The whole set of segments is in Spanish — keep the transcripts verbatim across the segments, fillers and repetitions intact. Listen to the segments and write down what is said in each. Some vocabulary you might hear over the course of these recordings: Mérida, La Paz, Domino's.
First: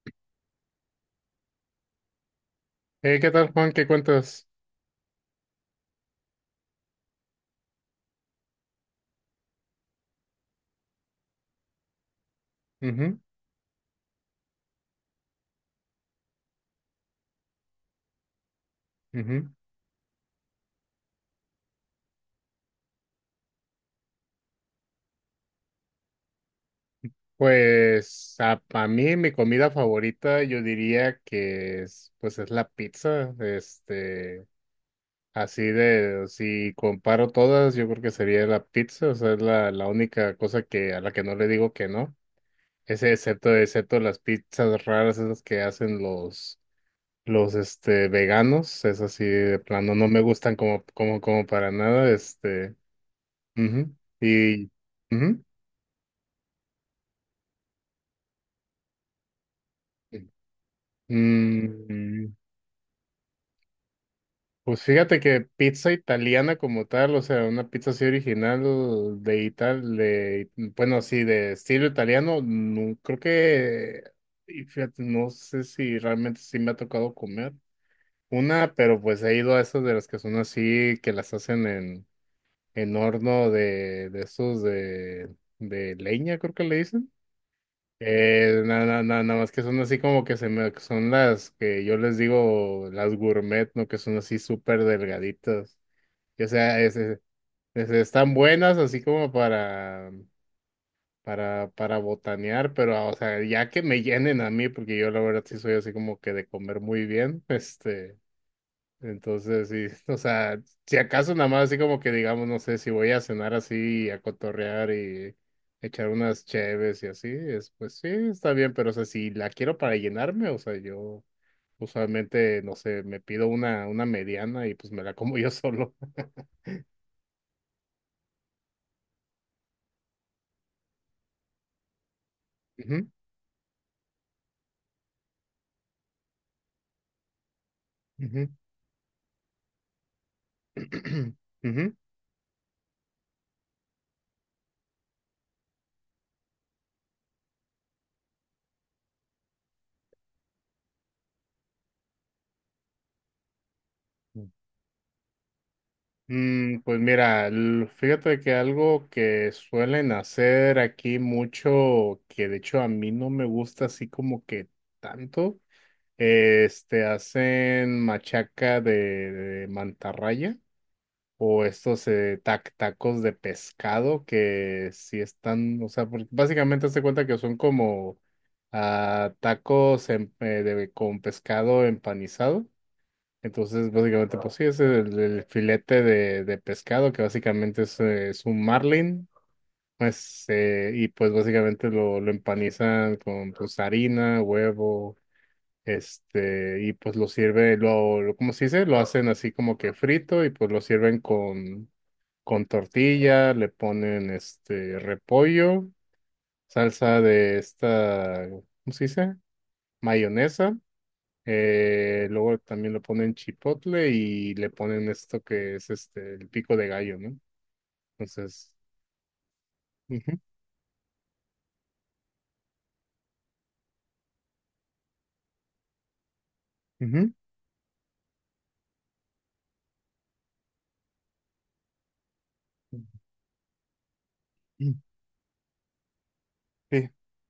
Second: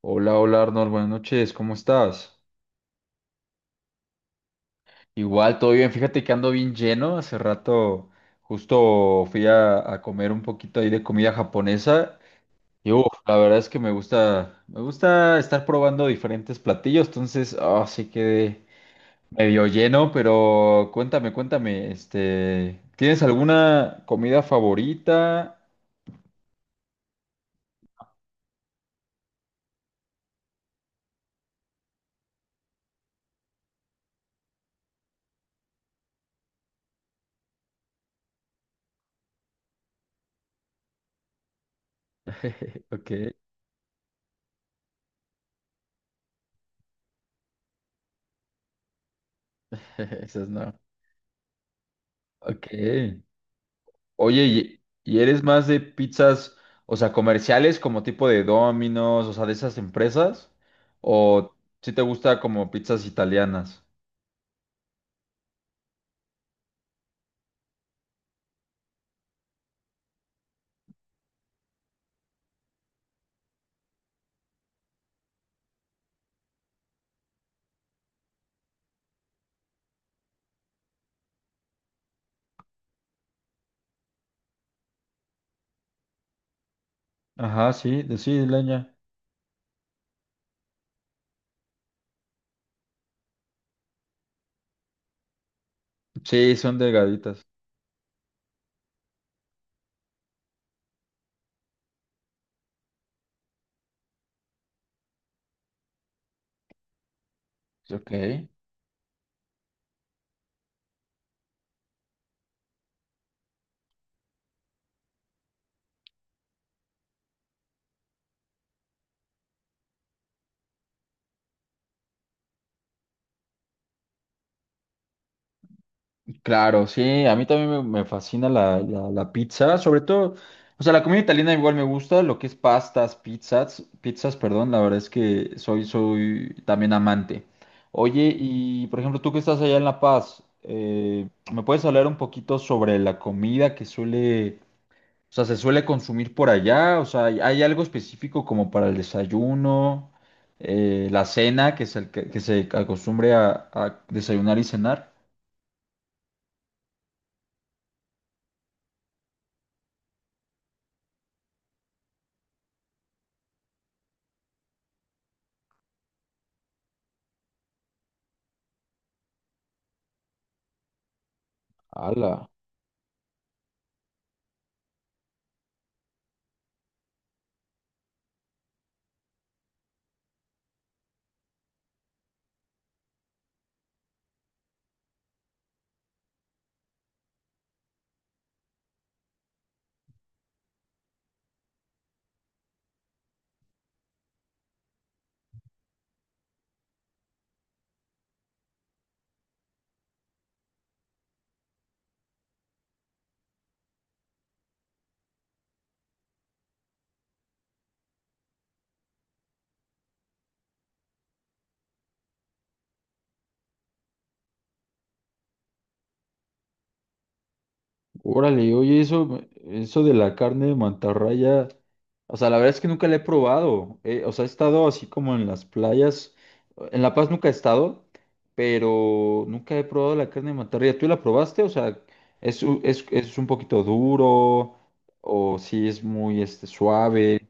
Hola, hola Arnold, buenas noches, ¿cómo estás? Eh, ¿qué tal, Juan? ¿Qué cuentas? Igual, todo bien, fíjate que ando bien lleno, hace rato justo fui a, a comer un poquito ahí de comida japonesa y uf, Ujú, la verdad es que me gusta, me gusta estar probando diferentes platillos, entonces así quedé ujú. medio lleno, pero cuéntame, cuéntame, este, ¿tienes alguna comida favorita? Pues a, a mí mi comida favorita yo diría que es, pues es la pizza. Este, así de, si comparo todas, yo creo que sería la pizza. O sea, es la, la única cosa que a la que no le digo que no. Ok, Ese excepto, excepto las pizzas raras esas que hacen los, los este, veganos. Es así de plano, no me esas gustan no. como, como, como para nada. Ok. Este, ujú. Oye, Y ¿y, y eres ujú. más de pizzas, o sea, comerciales como tipo de Domino's, o sea, de esas empresas? ¿O si te Mm, gusta como pizzas italianas? pues fíjate que pizza italiana como tal, o sea, una pizza así original de Ital, de, bueno, así de estilo italiano, no, creo que, y fíjate, no sé si realmente sí me ha tocado comer una, pero pues he ido a esas de las que son así, que las hacen en, en horno de, de esos de, de leña, creo que le dicen. Ajá, sí, de sí, Eh, leña. nada nada nada más que son así como que se me, son las que yo les digo las gourmet, ¿no? Que son así súper delgaditas. Y, o Sí, son sea, es- es- delgaditas. es- están buenas así como para, para, para botanear, pero ah, o sea, ya que me llenen a mí, porque yo la verdad sí soy así como que de comer muy bien, Ok. este. Entonces, sí, o sea, si acaso nada más así como que digamos, no sé, si voy a cenar así, a cotorrear y echar unas cheves y así, es, pues sí, está bien, pero o sea, si la quiero para llenarme, o sea, yo usualmente, no sé, me pido una, una mediana y pues me la como yo solo. Claro, sí, a mí también me, me fascina la, la- la pizza, sobre todo, o sea, la comida italiana igual me gusta, lo que es Ujú, pastas, pizzas, pizzas, perdón, la verdad es que soy, soy también amante. Oye, ujú, y por ejemplo, tú que estás allá en La Paz, eh, ¿me puedes ujú. hablar un poquito sobre la comida que suele, o sea, se suele consumir por allá? O sea, ¿hay hay algo específico como para el desayuno, eh, la cena, que se, que, que se acostumbre a a desayunar y cenar? Mm, pues mira, l- fíjate que algo que suelen hacer aquí mucho, que de hecho a mí no me gusta así como que tanto. Este, hacen machaca de, de mantarraya o estos eh, ¡Hala! tac- tacos de pescado que sí están, o sea, porque básicamente se cuenta que son como ah, tacos en- eh, de- con pescado empanizado. Entonces, básicamente, pues sí, es el, el filete de, de pescado que básicamente es, eh, es un marlin. Pues, eh, y pues básicamente lo, lo empanizan con pues, harina, huevo este, y pues lo sirve, lo, lo- ¿cómo se dice? Lo hacen así como que frito y pues lo sirven con, con tortilla, le ponen este repollo, salsa de esta, ¿cómo se dice? Mayonesa. eh, luego también le ponen chipotle y le ponen esto que es este, el pico de gallo, ¿no? Entonces, Órale, oye, eso, eso de la ujú, carne de mantarraya, o sea, la verdad es que nunca la he probado. eh, o sea, he estado así como en las playas. En La Paz ujú. nunca he estado, pero nunca he probado la carne de mantarraya. ¿Tú la probaste? O sea, ¿es, u- es, es un poquito duro? Mm. ¿O si es muy este, Fí- suave?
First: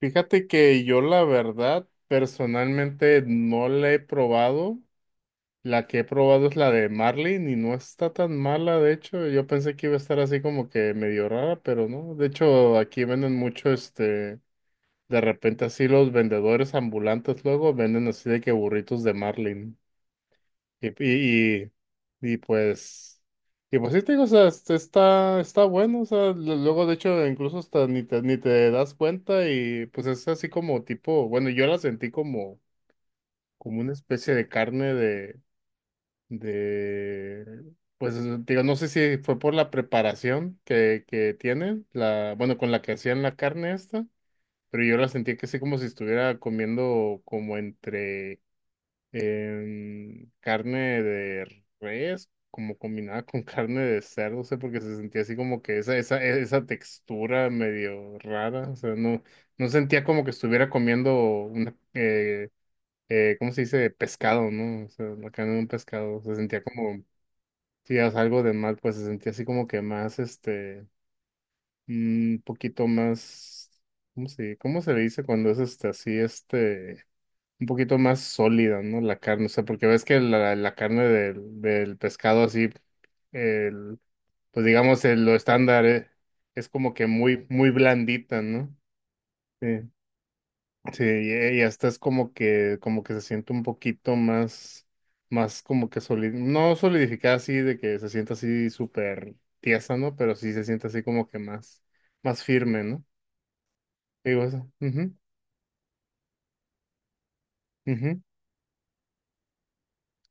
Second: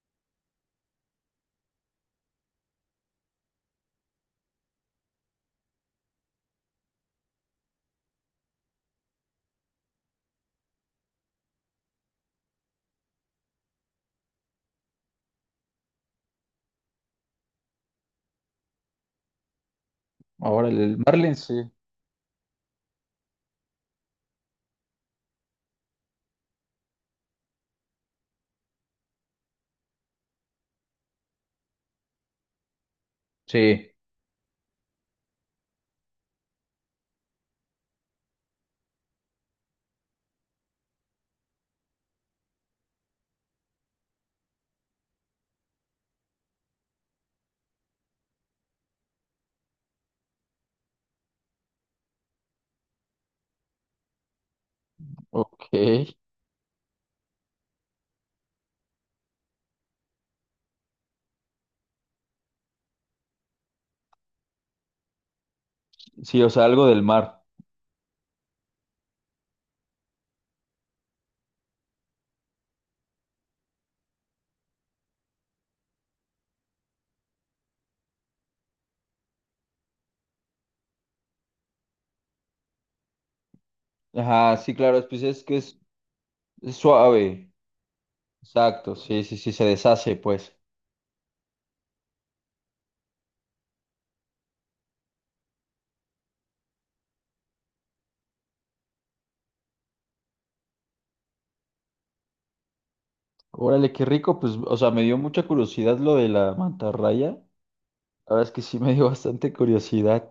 Fíjate que yo la verdad personalmente no la he probado. La que he probado es la de Marlin y no está tan mala, de hecho. Yo pensé que iba a estar así como que medio rara, pero no. De hecho, aquí venden mucho, este, de repente así los vendedores ambulantes luego venden así de que burritos de Marlin. Ahora, Y, el marlin sí. y, y, y pues, y pues sí te digo, o sea, este, está, está bueno, o sea, lo- luego de hecho incluso hasta ni te, ni te das cuenta y pues es así como tipo, bueno, yo la sentí como, como una Sí. especie de carne de, pues digo, no sé si fue por la preparación que, que tienen, la, bueno, con la que hacían la carne esta, pero yo la sentía que sí como si estuviera comiendo como entre em, carne de res, como combinada con carne de cerdo, no sé, porque se sentía así como Ok. que esa, esa, esa textura medio rara, o sea, no, no sentía como que estuviera comiendo una. Eh, eh, ¿cómo se dice? Pescado, ¿no? O sea, la carne de un pescado. Se Sí, o sentía sea, algo del como mar. sí, o algo de mal, pues se sentía así como que más, este, un poquito más, ¿cómo se, cómo se le dice cuando es este, así, este, un poquito más sólida, ¿no? La carne, o sea, porque ves que la, la carne del, del pescado así, el, Ajá, pues sí, digamos, claro, pues el, lo es que es, estándar eh, es, es como que muy, suave. muy blandita, ¿no? Exacto, sí, sí, sí, se Sí, deshace, pues. sí, y y hasta es como que, como que se siente un poquito más, más como que solid, no solidificada así, de que se sienta así súper tiesa, ¿no? Pero sí se siente así como que más, más firme, ¿no? Órale, qué rico, Digo pues, eso. o sea, me Ujú, dio mucha curiosidad lo de la mantarraya. La ujú, verdad es que sí me dio bastante curiosidad.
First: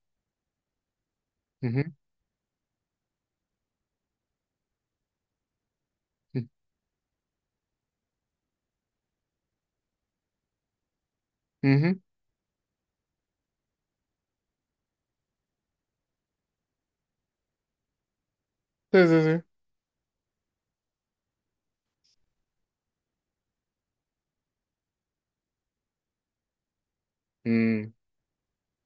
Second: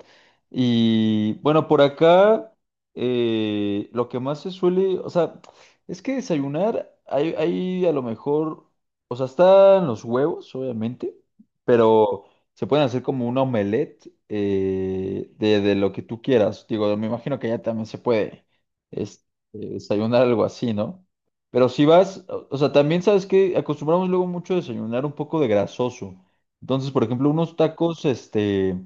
Y bueno, por ujú, acá eh, lo que más se suele, o sea, es que ujú, desayunar, hay, hay a lo mejor, o sea, están los huevos, obviamente, ujú. pero se pueden hacer como un omelette eh, de, de lo que tú quieras. Digo, me imagino que ya también se puede Sí, sí, este, sí. desayunar algo así, ¿no? Pero si vas, o o sea, también sabes que acostumbramos luego mucho a desayunar un poco de grasoso. Entonces, por ejemplo, unos Mm, tacos, este,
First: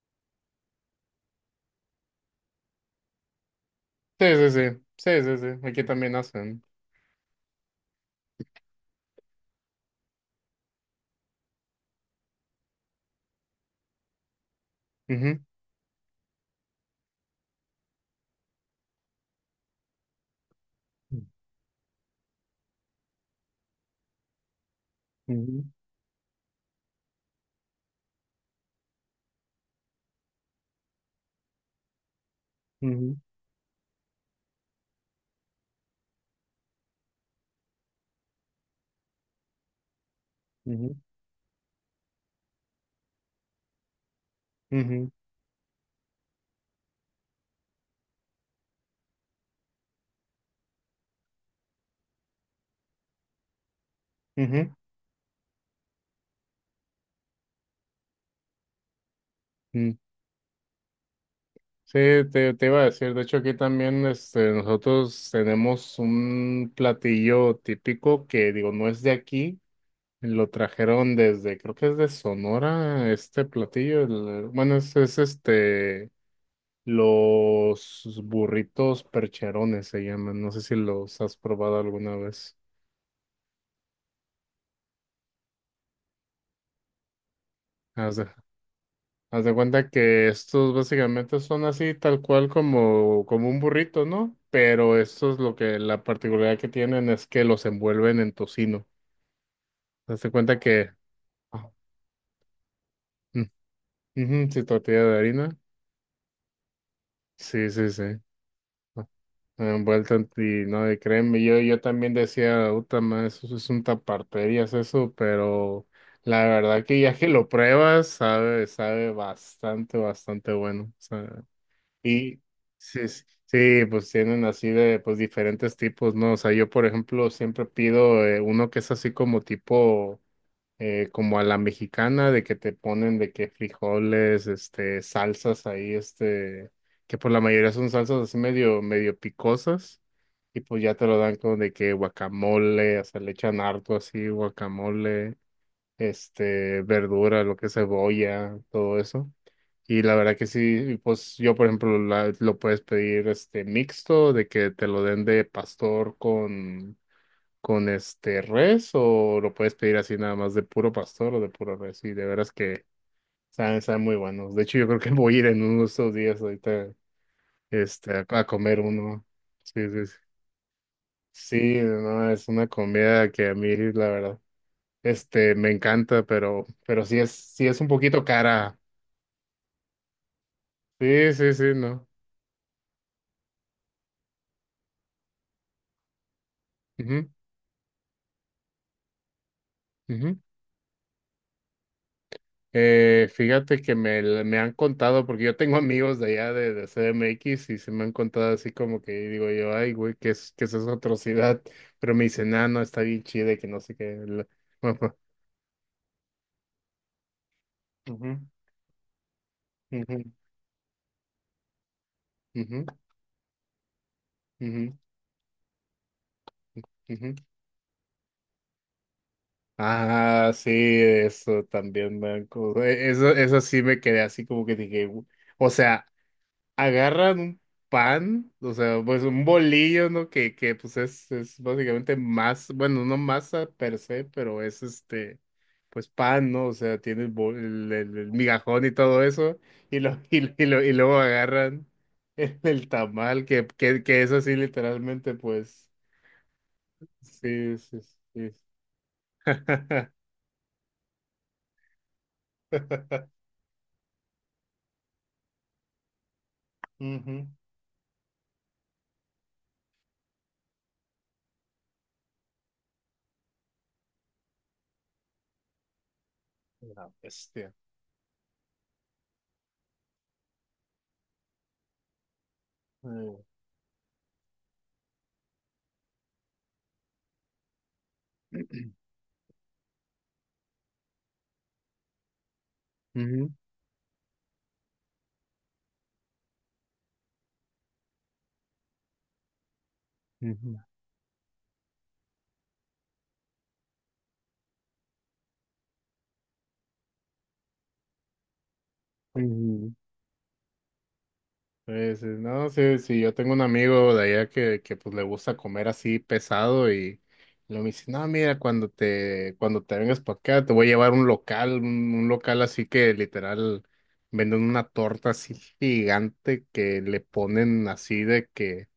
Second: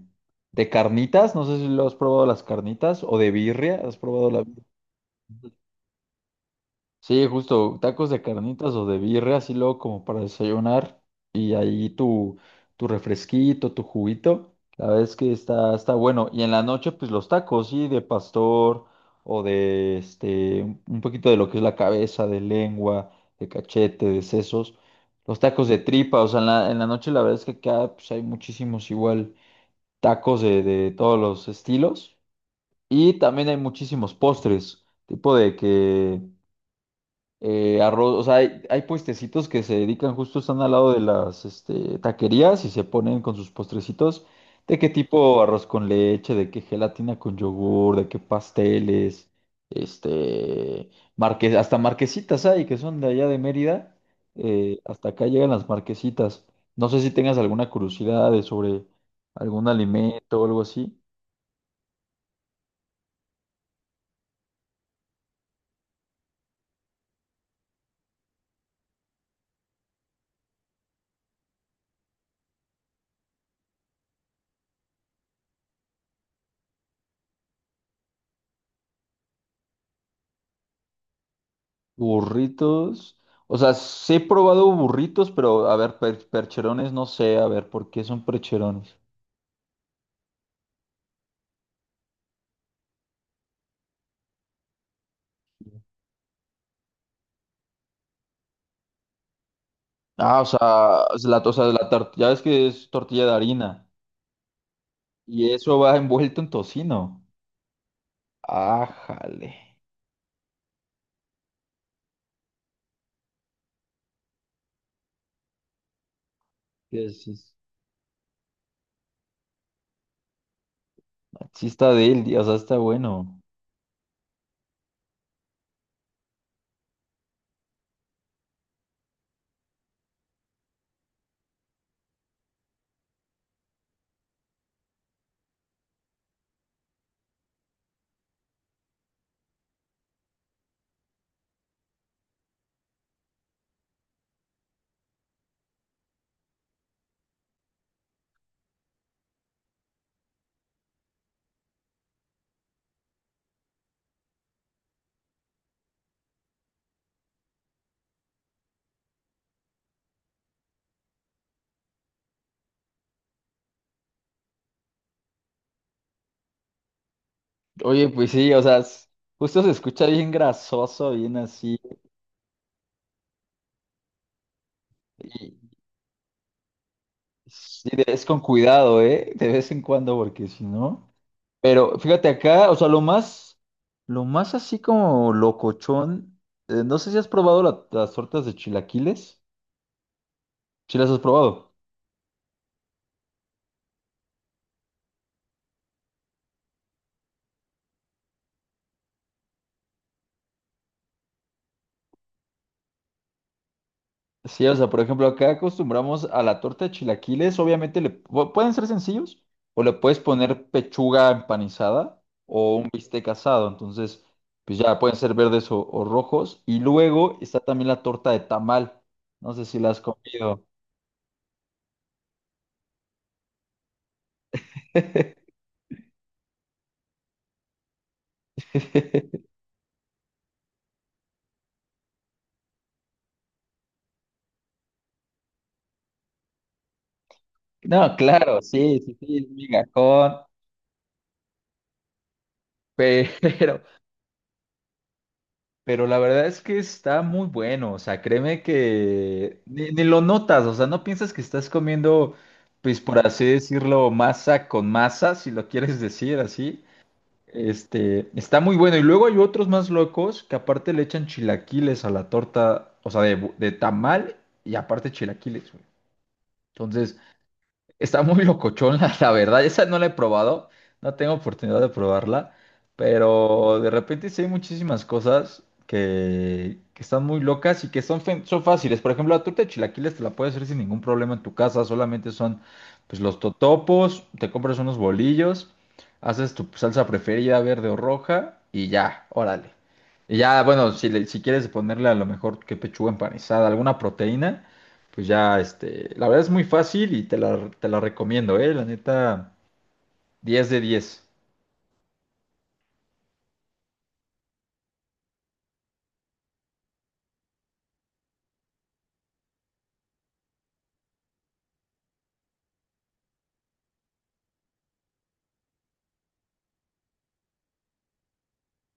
de carnitas, no sé si lo has probado las carnitas, o de birria, ¿has sí, probado la sí, birria? sí. Sí, sí, sí. Aquí también hacen. Sí, justo, tacos de carnitas o de birria, así luego como para desayunar, y ahí tu, tu refresquito, tu juguito, la verdad es que Ujú, está, está bueno. Y en la noche, pues los tacos, sí, de pastor, o de, este, un un poquito de lo que es la cabeza, de lengua, de cachete, de sesos. Los ujú, tacos de tripa, o sea, en la, en la noche la verdad es que acá pues, hay muchísimos igual tacos de, de todos los estilos. Y ujú, también hay muchísimos postres, tipo de que eh, arroz, o sea, hay, hay puestecitos que se dedican justo, están al lado ujú, de las este, taquerías y se ponen con sus postrecitos, de qué ujú, tipo arroz con leche, de qué gelatina con yogur, de qué pasteles, este, marque- hasta marquesitas hay que son de allá de Mérida, ujú. eh, hasta acá llegan las marquesitas. No sé si tengas alguna curiosidad de sobre algún alimento o algo así. Sí, te, te iba a decir, de hecho aquí también este, nosotros tenemos un platillo típico que digo, no es de aquí, lo trajeron desde, creo que es de Sonora, este platillo, el- bueno, es, es este, los burritos percherones se llaman, no sé si los has probado alguna vez. Burritos. O sea, sí he probado burritos, pero a ver, per- percherones no sé, a ver, ¿por qué son percherones? Haz de cuenta que estos básicamente son así tal cual como, como un burrito, ¿no? Pero estos lo que la particularidad que tienen es que los envuelven en tocino. Haz de Ah, o cuenta que. sea, es la, o sea, Ah, la tor- ya ves que es tortilla de mm, harina ujú, sí, tortilla de y harina. eso va envuelto en tocino. Sí, sí, sí. Ah, Ah, jale. envuelta en ti, no, y créeme, yo, yo también decía, uta, ma, eso es un taparterías eso, pero la verdad que Sí, ya que sí, lo sí. pruebas, sabe, sabe bastante, bastante bueno. Sí está de él, Y o sea, está sí, s- bueno. sí, pues tienen así de pues diferentes tipos, ¿no? O sea, yo por ejemplo siempre pido eh, uno que es así como tipo eh, como a la mexicana de que te ponen de que frijoles, este, salsas ahí, este, que por la mayoría son salsas así medio medio picosas y pues ya te lo dan con de que guacamole, o sea, le echan harto así guacamole, este, verdura, lo que es cebolla, todo eso. Y la verdad que sí, pues yo por ejemplo la- lo puedes pedir este mixto, de que te lo den de pastor con, con este res, o lo puedes pedir así nada más de puro pastor o de puro res. Y de veras que saben, saben muy buenos. De hecho, yo creo que voy a ir en uno de estos días ahorita Oye, este, a, pues a sí, o sea, comer es- uno. justo se Sí, escucha sí, sí. bien grasoso, bien Sí, así. no, es una comida que a mí, la verdad, Y este, me encanta, pero, pero sí es, sí es un sí, poquito es con cara. cuidado, ¿eh? De vez en cuando, porque si no. Sí, sí, sí, Pero no. fíjate acá, o sea, lo más, lo más así como locochón, eh, no sé si has Ujú, probado la- las tortas de chilaquiles. ujú. ¿Sí las has probado? Eh, fíjate que me, l- me han contado, porque yo tengo amigos de allá de, de C D M X y se me han contado así como que digo yo, ay, güey, ¿qué es, ¿qué es esa atrocidad? Pero me dicen, ah, no, está bien chida y que no sé qué. la- Sí, o sea, por ejemplo, acá acostumbramos a la torta de chilaquiles, obviamente le Ujú, pu- pueden ser sencillos, o le puedes ujú, poner pechuga empanizada o ujú, un bistec asado, entonces, pues ujú, ya pueden ser verdes o, o rojos. Y ujú. luego está también la torta de tamal, no sé si la has Ah, comido. sí, eso también, me e- Eso, eso sí me quedé así como que dije, "Gu- o sea". Agarran un pan, o sea, pues un bolillo, ¿no? Que, que pues es, es básicamente más, bueno, no masa per se, pero es este, pues pan, ¿no? O sea, tiene el, bol- el- No, el- el claro, migajón y sí, sí, todo sí, es eso, y, lo, migajón. y, y lo, y luego agarran el, el tamal, que, Pero, que, que es así literalmente, pues, pero la verdad es que está muy sí, bueno, o sí, sea, sí. créeme que ni, ni lo notas, o sea, no piensas que estás comiendo, pues por así decirlo, masa con masa, si lo quieres decir así. Ujú. Este, está muy bueno. Y luego hay otros más locos que aparte le echan chilaquiles a la torta, o sea, de, bu- de tamal y aparte chilaquiles, güey. La Entonces, bestia. está muy locochón, la, la verdad. Esa no la he probado, no tengo oportunidad de probarla, Mm. pero de repente sí hay muchísimas cosas que, que están muy locas y que son, fe- son fáciles. Por ejemplo, la torta de chilaquiles te la puedes hacer sin ningún problema en tu casa, solamente son pues, los Ujú, totopos, te compras unos bolillos, haces tu salsa preferida, verde o roja, y ya, órale. Y ya, ujú, bueno, si, le- si quieres ponerle a lo mejor que pechuga empanizada, alguna proteína pues ya, este, la verdad es muy fácil y te la, te la recomiendo, ¿eh? La neta, ujú. diez de diez. Sí, sí, no, sí, sí, yo tengo un amigo de allá que, que pues le gusta comer así pesado y luego me dice, no, mira, cuando te, cuando te vengas para acá, te voy a llevar un local, un, un local así que literal venden una torta así gigante que le ponen así de que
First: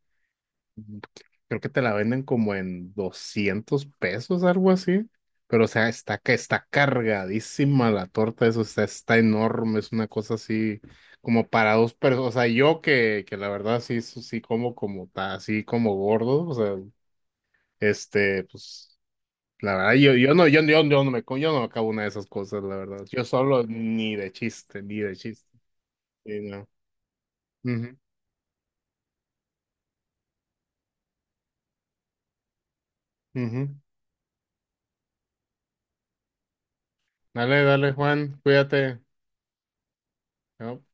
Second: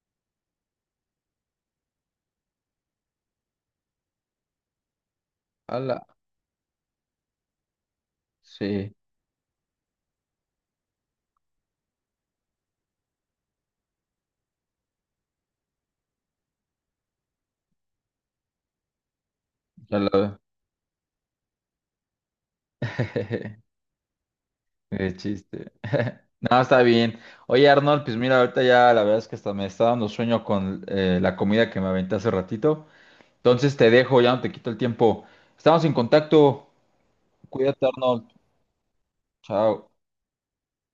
mm, creo que te la venden como en doscientos pesos, algo así. Pero, o sea, Ala, está, ca- está cargadísima la torta, eso está, sí, está enorme, es una cosa así como para dos personas. O sea, yo que, que la verdad sí, sí sí como como ta- así como gordo, o sea, este, pues, la verdad, ya yo, yo la... no, yo, yo, yo no me, co- yo no me acabo una de esas cosas, la verdad. Yo solo ni de chiste, ni Qué de chiste. chiste. Sí, No, no. está bien. Oye, Ujú, Arnold, pues mira, ahorita ya la verdad es que hasta me está dando sueño con eh, la comida que me aventé hace ratito. ujú. Entonces te dejo, ya no te quito el tiempo. Estamos en contacto. Dale, Cuídate, dale, Arnold. Juan, cuídate. Chao. ¿No?